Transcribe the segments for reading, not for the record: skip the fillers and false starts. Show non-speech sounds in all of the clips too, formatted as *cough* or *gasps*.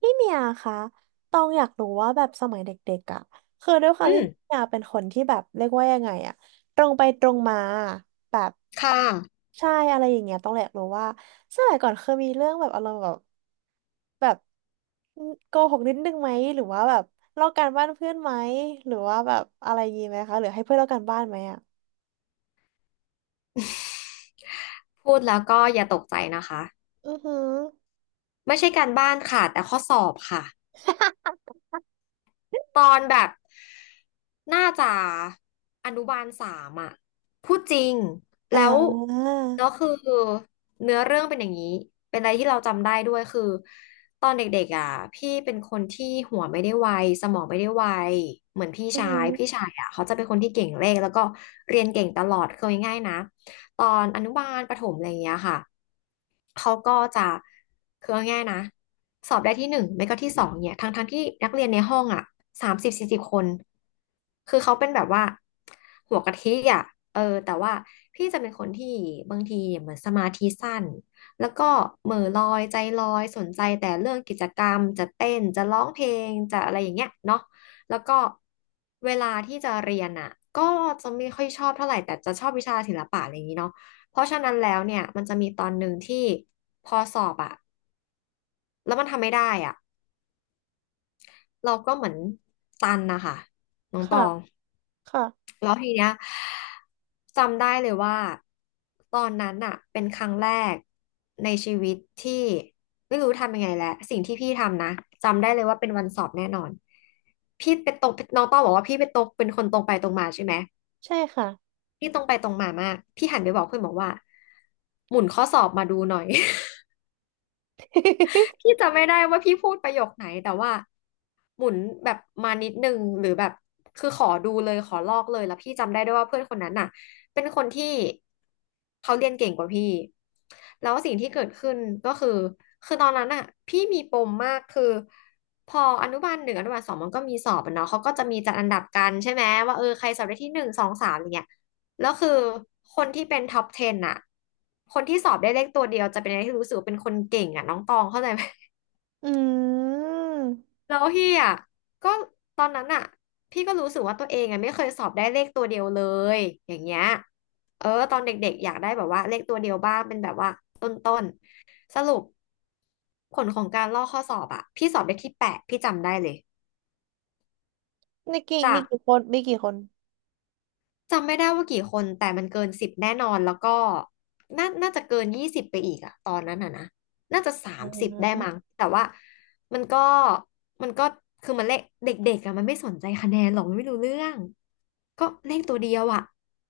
พี่เมียคะตองอยากรู้ว่าแบบสมัยเด็กๆอ่ะคือด้วยควาอืมมที่พี่เมียเป็นคนที่แบบเรียกว่ายังไงอ่ะตรงไปตรงมาแบบค่ะใช่อะไรอย่างเงี้ยต้องอยากรู้ว่าสมัยก่อนเคยมีเรื่องแบบอารมณ์แบบโกหกนิดนึงไหมหรือว่าแบบลอกการบ้านเพื่อนไหมหรือว่าแบบอะไรอยางงี้ไหมคะหรือให้เพื่อนลอกการบ้านไหมอ่ะพูดแล้วก็อย่าตกใจนะคะอือหือ ไม่ใช่การบ้านค่ะแต่ข้อสอบค่ะ *laughs* ตอนแบบน่าจะอนุบาลสามอ่ะพูดจริงอ่แล้วแล้วาคือเนื้อเรื่องเป็นอย่างนี้เป็นอะไรที่เราจำได้ด้วยคือตอนเด็กๆอ่ะพี่เป็นคนที่หัวไม่ได้ไวสมองไม่ได้ไวเหมือนพี่อือชาหืยอพี่ชายอ่ะเขาจะเป็นคนที่เก่งเลขแล้วก็เรียนเก่งตลอดเคืง่ายๆนะตอนอนุบาลประถมอะไรอย่างเงี้ยค่ะ เขาก็จะคือเอาง่ายๆนะสอบได้ที่หนึ่งไม่ก็ที่สองเนี่ยทั้งที่นักเรียนในห้องอ่ะสามสิบสี่สิบคนคือเขาเป็นแบบว่าหัวกะทิอ่ะเออแต่ว่าพี่จะเป็นคนที่บางทีเนี่ยเหมือนสมาธิสั้นแล้วก็เหม่อลอยใจลอยสนใจแต่เรื่องกิจกรรมจะเต้นจะร้องเพลงจะอะไรอย่างเงี้ยเนาะแล้วก็เวลาที่จะเรียนอ่ะก็จะไม่ค่อยชอบเท่าไหร่แต่จะชอบวิชาศิลปะอะไรอย่างนี้เนาะ เพราะฉะนั้นแล้วเนี่ยมันจะมีตอนหนึ่งที่พอสอบอะแล้วมันทำไม่ได้อะเราก็เหมือนตันนะคะน้องตค่ะองค่ะแล้วทีเนี้ยจำได้เลยว่าตอนนั้นอะเป็นครั้งแรกในชีวิตที่ไม่รู้ทำยังไงแหละสิ่งที่พี่ทำนะจำได้เลยว่าเป็นวันสอบแน่นอนพี่เป็นตรงน้องต้องบอกว่าพี่เป็นตรงเป็นคนตรงไปตรงมาใช่ไหมใช่ค่ะ พี่ตรงไปตรงมามากพี่หันไปบอกเพื่อนบอกว่าหมุนข้อสอบมาดูหน่อย พี่ *laughs* จำไม่ได้ว่าพี่พูดประโยคไหนแต่ว่าหมุนแบบมานิดนึงหรือแบบคือขอดูเลยขอลอกเลยแล้วพี่จำได้ด้วยว่าเพื่อนคนนั้นน่ะเป็นคนที่เขาเรียนเก่งกว่าพี่แล้วสิ่งที่เกิดขึ้นก็คือคือตอนนั้นน่ะพี่มีปมมากคือพออนุบาลหนึ่งอนุบาลสองมันก็มีสอบอะเนาะเขาก็จะมีจัดอันดับกันใช่ไหมว่าเออใครสอบได้ที่หนึ่งสองสามอย่างเงี้ยแล้วคือคนที่เป็นท็อป10อะคนที่สอบได้เลขตัวเดียวจะเป็นอะไรที่รู้สึกว่าเป็นคนเก่งอะน้องตองเข้าใจไหม อืม แล้วพี่อ่ะก็ตอนนั้นอ่ะพี่ก็รู้สึกว่าตัวเองอ่ะไม่เคยสอบได้เลขตัวเดียวเลยอย่างเงี้ยเออตอนเด็กๆอยากได้แบบว่าเลขตัวเดียวบ้างเป็นแบบว่าต้นๆสรุปผลของการลอกข้อสอบอ่ะพี่สอบได้ที่แปดพี่จำได้เลยมีกี่จามีก กี่คนมีกี่คนจำไม่ได้ว่ากี่คนแต่มันเกินสิบแน่นอนแล้วก็น่าจะเกินยี่สิบไปอีกอะตอนนั้นอะนะน่าจะสาอ่มสิบได้มั้างแต่ว่ามันก็มันก็คือมันเลขเด็กๆอะมันไม่สนใจคะแนนหรอกมันไม่รู้เรื่องก็เลขตัวเดียวอะ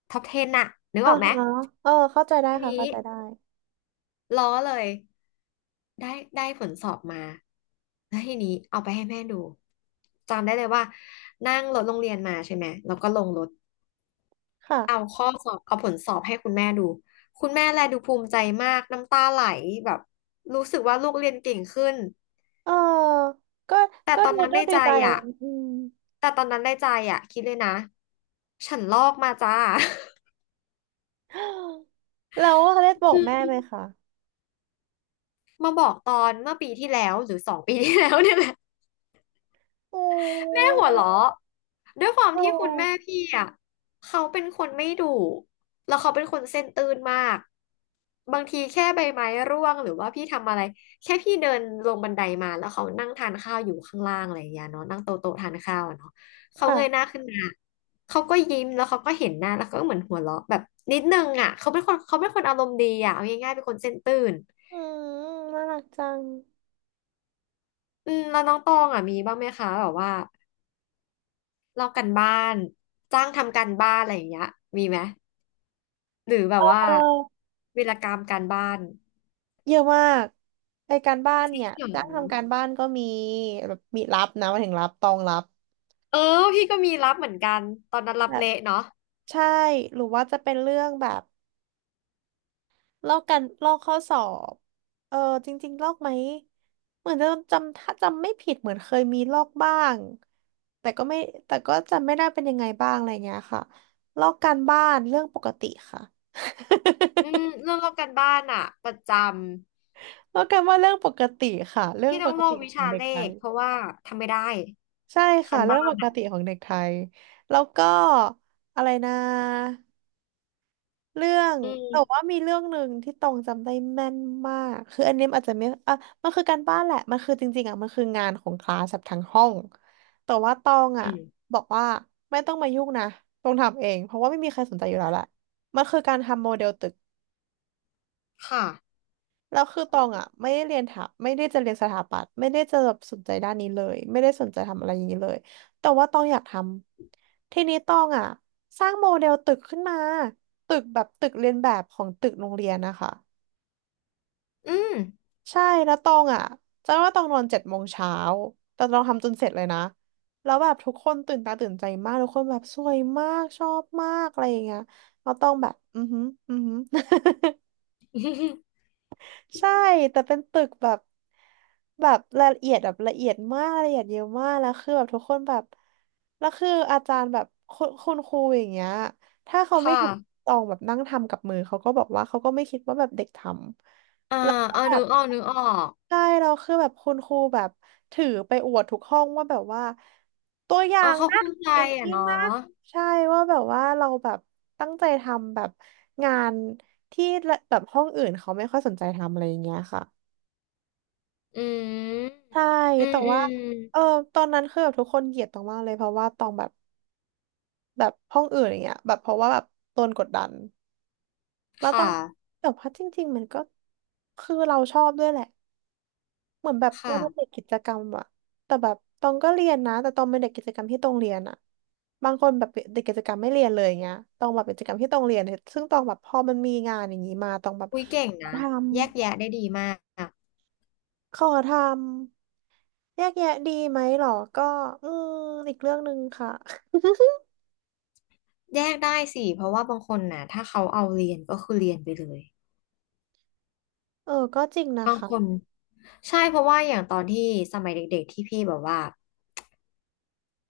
ท็อป10อะนึกอ่าออกไหมฮะเออเข้าใจได้ทีค่ะนี้เข้าใจได้ล้อเลยได้ได้ผลสอบมาแล้วทีนี้เอาไปให้แม่ดูจำได้เลยว่านั่งรถโรงเรียนมาใช่ไหมแล้วก็ลงรถ ค่ะเอาข้อสอบเอาผลสอบให้คุณแม่ดูคุณแม่แลดูภูมิใจมากน้ำตาไหลแบบรู้สึกว่าลูกเรียนเก่งขึ้นเออก็แต่ก็ตอดูนนั้นด้วในยดีใจใจอ่ะอืม แต่ตอนนั้นในใจอ่ะคิดเลยนะฉันลอกมาจ้า *gasps* แล้วได้บอกแม่ไห *laughs* มคะมาบอกตอนเมื่อปีที่แล้วหรือสองปีที่แล้วเนี่ยแหละ โแม่อหัวเราะด้วยความเอที่คุณแม่อพี่อ่ะเขาเป็นคนไม่ดุแล้วเขาเป็นคนเส้นตื่นมากบางทีแค่ใบไม้ร่วงหรือว่าพี่ทำอะไรแค่พี่เดินลงบันไดมาแล้วเขานั่งทานข้าวอยู่ข้างล่างอะไรอย่างเงี้ยเนาะนั่งโต๊ะทานข้าวอะเนาะเขาเงยหค่ะน้าขึ้นมาเขาก็ยิ้มแล้วเขาก็เห็นหน้าแล้วก็เหมือนหัวเราะแบบนิดนึงอ่ะเขาเป็นคนอารมณ์ดีอ่ะเอาง่ายๆเป็นคนเส้นตื่นอืมน่ารักจังอืมแล้วน้องตองอ่ะมีบ้างไหมคะแบบว่า ลอกกันบ้านจ้างทำการบ้านอะไรอย่างเงี้ยมีไหมหรือแบบเอว่าอวีรกรรมการบ้านเยอะมากไอการบ้านเนี่ยจ้างทำการบ้านก็มีแบบมีรับนะหมายถึงรับตองรับเออพี่ก็มีรับเหมือนกันตอนนั้นรัแบบบเละเนาะใช่หรือว่าจะเป็นเรื่องแบบ ลอกกันลอกข้อสอบเออจริงๆลอกไหม เหมือนจะจำถ้าจำไม่ผิดเหมือนเคยมีลอกบ้างแต่ก็ไม่แต่ก็จำไม่ได้เป็นยังไงบ้างอะไรเงี้ยค่ะลอกการบ้านเรื่องปกติค่ะ อืม *laughs* เรื่องลอกการบ้านอะประจำลอกการบ้านเรื่องปกติค่ะเรื่องพี่ปต้องกลอติกวิของชาเด็กเลไทขยเพราะว่าทำไม่ได้ใช่กาค่ะรเรื่องบ้าปนกติของเด็กไทยแล้วก็อะไรนะ เรื่องอืแต่ว่ามมีเรื่องหนึ่งที่ตองจำได้แม่นมากคืออันนี้มันอาจจะไม่อ่ะมันคือการบ้านแหละมันคือจริงๆอ่ะมันคืองานของคลาสแบบทั้งห้องแต่ว่าตองอ่ะอืมบอกว่าไม่ต้องมายุ่งนะตองทำเองเพราะว่าไม่มีใครสนใจอยู่แล้วแหละมันคือการทำโมเดลตึกค่ะแล้วคือตองอ่ะไม่ได้จะเรียนสถาปัตย์ไม่ได้จะแบบสนใจด้านนี้เลยไม่ได้สนใจทำอะไรอย่างนี้เลยแต่ว่าตองอยากทำทีนี้ตองอ่ะสร้างโมเดลตึกขึ้นมาตึกแบบตึกเรียนแบบของตึกโรงเรียนนะคะ อืม ใช่แล้วตองอ่ะจำได้ว่าตองนอน7 โมงเช้าแต่ตองทำจนเสร็จเลยนะแล้วแบบทุกคนตื่นตาตื่นใจมากทุกคนแบบสวยมากชอบมากอะไรอย่างเงี้ยแล้วตองแบบอือหืออือหือ *laughs* *laughs* ใช่แต่เป็นตึกแบบแบบละเอียดแบบละเอียดมากละเอียดเยอะมากแล้วคือแบบทุกคนแบบแล้วคืออาจารย์แบบคุณครูอย่างเงี้ยถ้าเขาคไม่เห็น่ะตองแบบนั่งทำกับมือเขาก็บอกว่าเขาก็ไม่คิดว่าแบบเด็กทอ่าำแล้วก็เอาแบนึบ กออกนึกออกใช่เราคือแบบคุณครูแบบถือไปอวดทุกห้องว่าแบบว่าตัวอย่าเอองเขานะภูมิใจอย่างอ่ะนี้เนาะนะใช่ว่าแบบว่าเราแบบตั้งใจทำแบบงานที่แบบห้องอื่นเขาไม่ค่อยสนใจทำอะไรอย่างเงี้ยค่ะอืมใช่อืแต่มอืมอืว่าเออมตอนนั้นคือแบบทุกคนเกลียดตองมากเลยเพราะว่าตองแบบแบบห้องอื่นอย่างเงี้ยแบบเพราะว่าแบบโดนกดดันแล้วต้อค่ะงแต่ว่าจริงๆมันก็คือเราชอบด้วยแหละ เหมือนแบบเราเป็นเด็ค่ะ กกิจกรรมอะ แต่แบบตองก็เรียนนะแต่ตองเป็นเด็กกิจกรรมที่ตองเรียนอะ บางคนแบบเด็กกิจกรรมไม่เรียนเลยอย่างเงี้ยตองแบบเป็นกิจกรรมที่ตองเรียนเนี่ยซึ่งตองแบบพอมันมีงานอย่างนี้มาตองแบบอุ้ยเก่งนะทำแยกแยะได้ดีมากขอทำแยกแยะดีไหมหรอก็อืมอีกเรื่องหนึ่งค่ะ *laughs* แยกได้สิเพราะว่าบางคนน่ะถ้าเขาเอาเรียนก็คือเรียนไปเลยเออก็จริงนะบางคะคนใช่เพราะว่าอย่างตอนที่สมัยเด็กๆที่พี่แบบว่า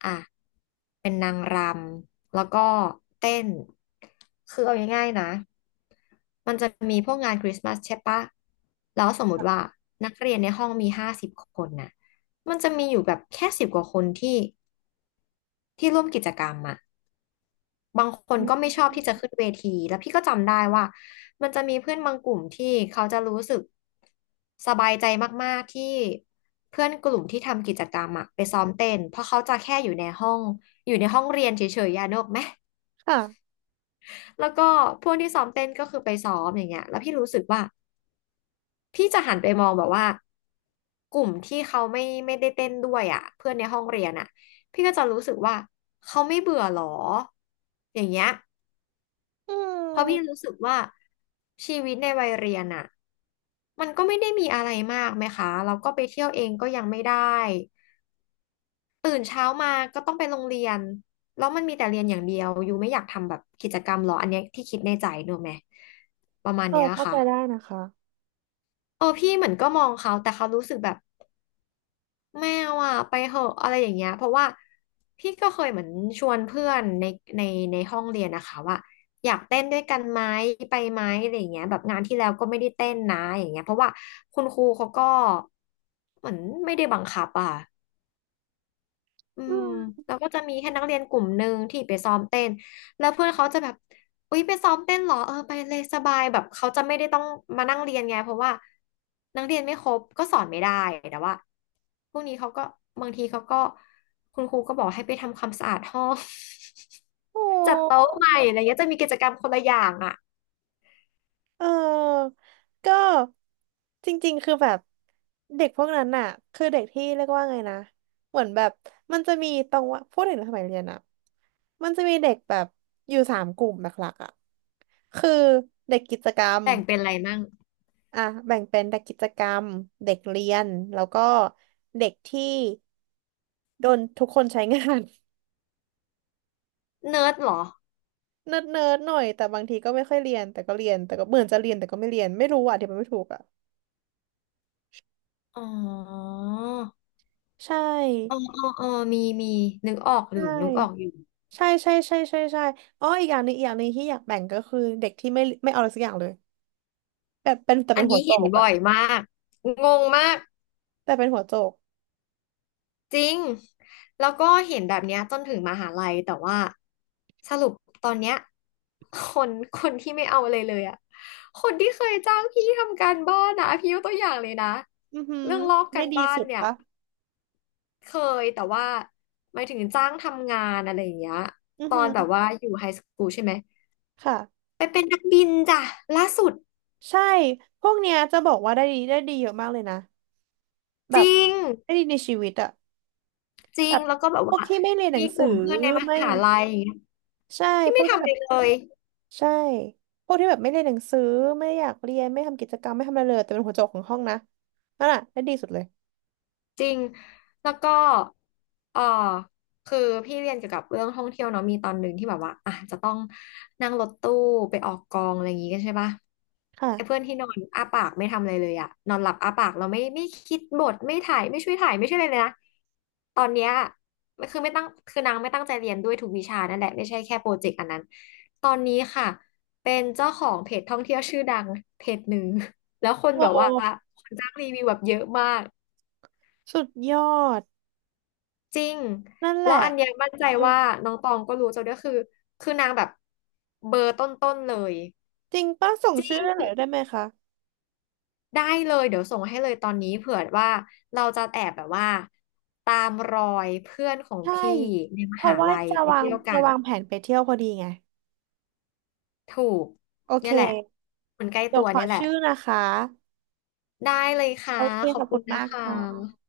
อ่ะเป็นนางรำแล้วก็เต้นคือเอาง่ายๆนะมันจะมีพวกงานคริสต์มาสใช่ปะแล้วสมมติว่านักเรียนในห้องมี50คนน่ะมันจะมีอยู่แบบแค่สิบกว่าคนที่ร่วมกิจกรรมอะ บางคนอืก็ไม่มชอบที่จะขึ้นเวทีแล้วพี่ก็จำได้ว่ามันจะมีเพื่อนบางกลุ่มที่เขาจะรู้สึกสบายใจมากๆที่เพื่อนกลุ่มที่ทำกิจกรรมอะไปซ้อมเต้นเพราะเขาจะแค่อยู่ในห้องเรียนเฉยๆยานกออกไหมค่ะแล้วก็พวกที่ซ้อมเต้นก็คือไปซ้อมอย่างเงี้ยแล้วพี่รู้สึกว่าพี่จะหันไปมองแบบว่ากลุ่มที่เขาไม่ได้เต้นด้วยอ่ะเพื่อนในห้องเรียนอ่ะพี่ก็จะรู้สึกว่าเขาไม่เบื่อหรออย่างเงี้ย อืเพราะพี่มรู้สึกว่าชีวิตในวัยเรียนอะมันก็ไม่ได้มีอะไรมากไหมคะเราก็ไปเที่ยวเองก็ยังไม่ได้ตื่นเช้ามาก็ต้องไปโรงเรียนแล้วมันมีแต่เรียนอย่างเดียวอยู่ไม่อยากทำแบบกิจกรรมหรออันเนี้ยที่คิดในใจหนูไหมประมาณเออเนี้ยเข้าใจค่ะได้นะคะเออพี่เหมือนก็มองเขาแต่เขารู้สึกแบบ แมวอ่ะไปเหอะอะไรอย่างเงี้ยเพราะว่าพี่ก็เคยเหมือนชวนเพื่อนในในห้องเรียนนะคะว่าอยากเต้นด้วยกันไหมไปไหมอะไรอย่างเงี้ยแบบงานที่แล้วก็ไม่ได้เต้นนะอย่างเงี้ยเพราะว่าคุณครูเขาก็เหมือนไม่ได้บังคับอ่ะ อือืมมแล้วก็จะมีแค่นักเรียนกลุ่มหนึ่งที่ไปซ้อมเต้นแล้วเพื่อนเขาจะแบบอุ๊ยไปซ้อมเต้นเหรอเออไปเลยสบายแบบเขาจะไม่ได้ต้องมานั่งเรียนไงเพราะว่านักเรียนไม่ครบก็สอนไม่ได้แต่ว่าพวกนี้เขาก็บางทีเขาก็คุณครูก็บอกให้ไปทำความสะอาดห้อง โอ *laughs* จัด้ โต๊ะใหม่อะไรเงี้ยจะมีกิจกรรมคนละอย่างอะเออ ก็จริงๆ คือแบบเด็กพวกนั้นน่ะคือเด็กที่เรียกว่าไงนะเหมือนแบบมันจะมีตรงว่าพูดถึงสมัยเรียนอะมันจะมีเด็กแบบอยู่3 กลุ่มหลักๆอะคือเด็กกิจกรรมแบ่งเป็นอะไรมั่งอ่ะแบ่งเป็นเด็กกิจกรรมเด็กเรียนแล้วก็เด็กที่โดนทุกคนใช้งาน เนิร์ดเหรอ *laughs* เนิร์ดๆหน่อยแต่บางทีก็ไม่ค่อยเรียนแต่ก็เรียนแต่ก็เหมือนจะเรียนแต่ก็ไม่เรียนไม่รู้อ่ะเดี๋ยวมันไม่ถูกอ่ะอ๋อใชเออ่เออเออมีมีนึกออกหรือใช่ นึกออกอยู่ ใช่ใช่ใช่ใช่ใช่อ๋ออีกอย่างหนึงอีกอย่างหนึงที่อยากแบ่งก็คือเด็กที่ไม่เอาอะไรสักอย่างเลยแบบเป็นแต่อัเป็นนหัวนี้โจเห็นกบ่อะอยมากงงมากแต่เป็นหัวโจกจริงแล้วก็เห็นแบบเนี้ยจนถึงมหาลัยแต่ว่าสรุปตอนเนี้ยคคนที่ไม่เอาเลยอะคนที่เคยจ้างพี่ทำการบ้านนะพี่ยกตัวอย่างเลยนะอือหือเรื่องลอกได้การดีบ้านสุดเนี่ยปะเคยแต่ว่าหมายถึงจ้างทำงานอะไรอย่างเงี้ยอือตอหือนแบบว่าอยู่ไฮสคูลใช่ไหมค่ะไปเป็นนักบินจ้ะล่าสุดใช่พวกเนี้ยจะบอกว่าได้ดีเยอะมากเลยนะแบจบริงได้ดีในชีวิตอะจริแบงบแล้วก็แบบพวว่ากที่ไม่เรียนหนัมีงกสือลุ่มเพื่อนในมไม่หาลัย ใช่พี่พไม่วกที่ทำอะแบไรบเลย ใช่พวกที่แบบไม่เรียนหนังสือไม่อยากเรียนไม่ทำกิจกรรมไม่ทำอะไรเลยแต่เป็นหัวโจกของห้องนะนั่นอะได้ดีสุดเลยจริงแล้วก็เออคือพี่เรียนเกี่ยวกับเรื่องท่องเที่ยวเนาะมีตอนหนึ่งที่แบบว่าอ่ะจะต้องนั่งรถตู้ไปออกกองอะไรอย่างงี้กันใช่ปะค่ะไอ้เพื่อนที่นอนอ้าปากไม่ทำอะไรเลยอะนอนหลับอ้าปากเราไม่คิดบทไม่ถ่ายไม่ช่วยถ่ายไม่ช่วยอะไรเลยนะตอนเนี้ยมันคือไม่ตั้งคือนางไม่ตั้งใจเรียนด้วยทุกวิชานั่นแหละไม่ใช่แค่โปรเจกต์อันนั้นตอนนี้ค่ะเป็นเจ้าของเพจท่องเที่ยวชื่อดังเพจหนึ่งแล้วคนโอแบบว่า้คนจ้างรีวิวแบบเยอะมาก สุดยอด จริง นั่นแหแล้ละวอันเนี้ยมั่นใจเออว่าน้องตองก็รู้จะด้วยคือนางแบบเบอร์ต้นๆเลย จริงป้าส่งชื่อได้หน่อยได้ไหมคะได้เลยเดี๋ยวส่งให้เลยตอนนี้เผื่อว่าเราจะแอบแบบว่าตามรอยเพื่อนของใช่พี่ในมเพราะหาว่าลัยจะไปวางเที่ยวกัจะนวางแผนไปเที่ยวพอดีไงถูกโอเคเนี่ยแหละคนใกล้เดี๋ยตัววขอเนี่ยแหละชื่อนะคะได้เลยค่ะโอเคขอขบอบคุคุณณนะมากคค่ะะ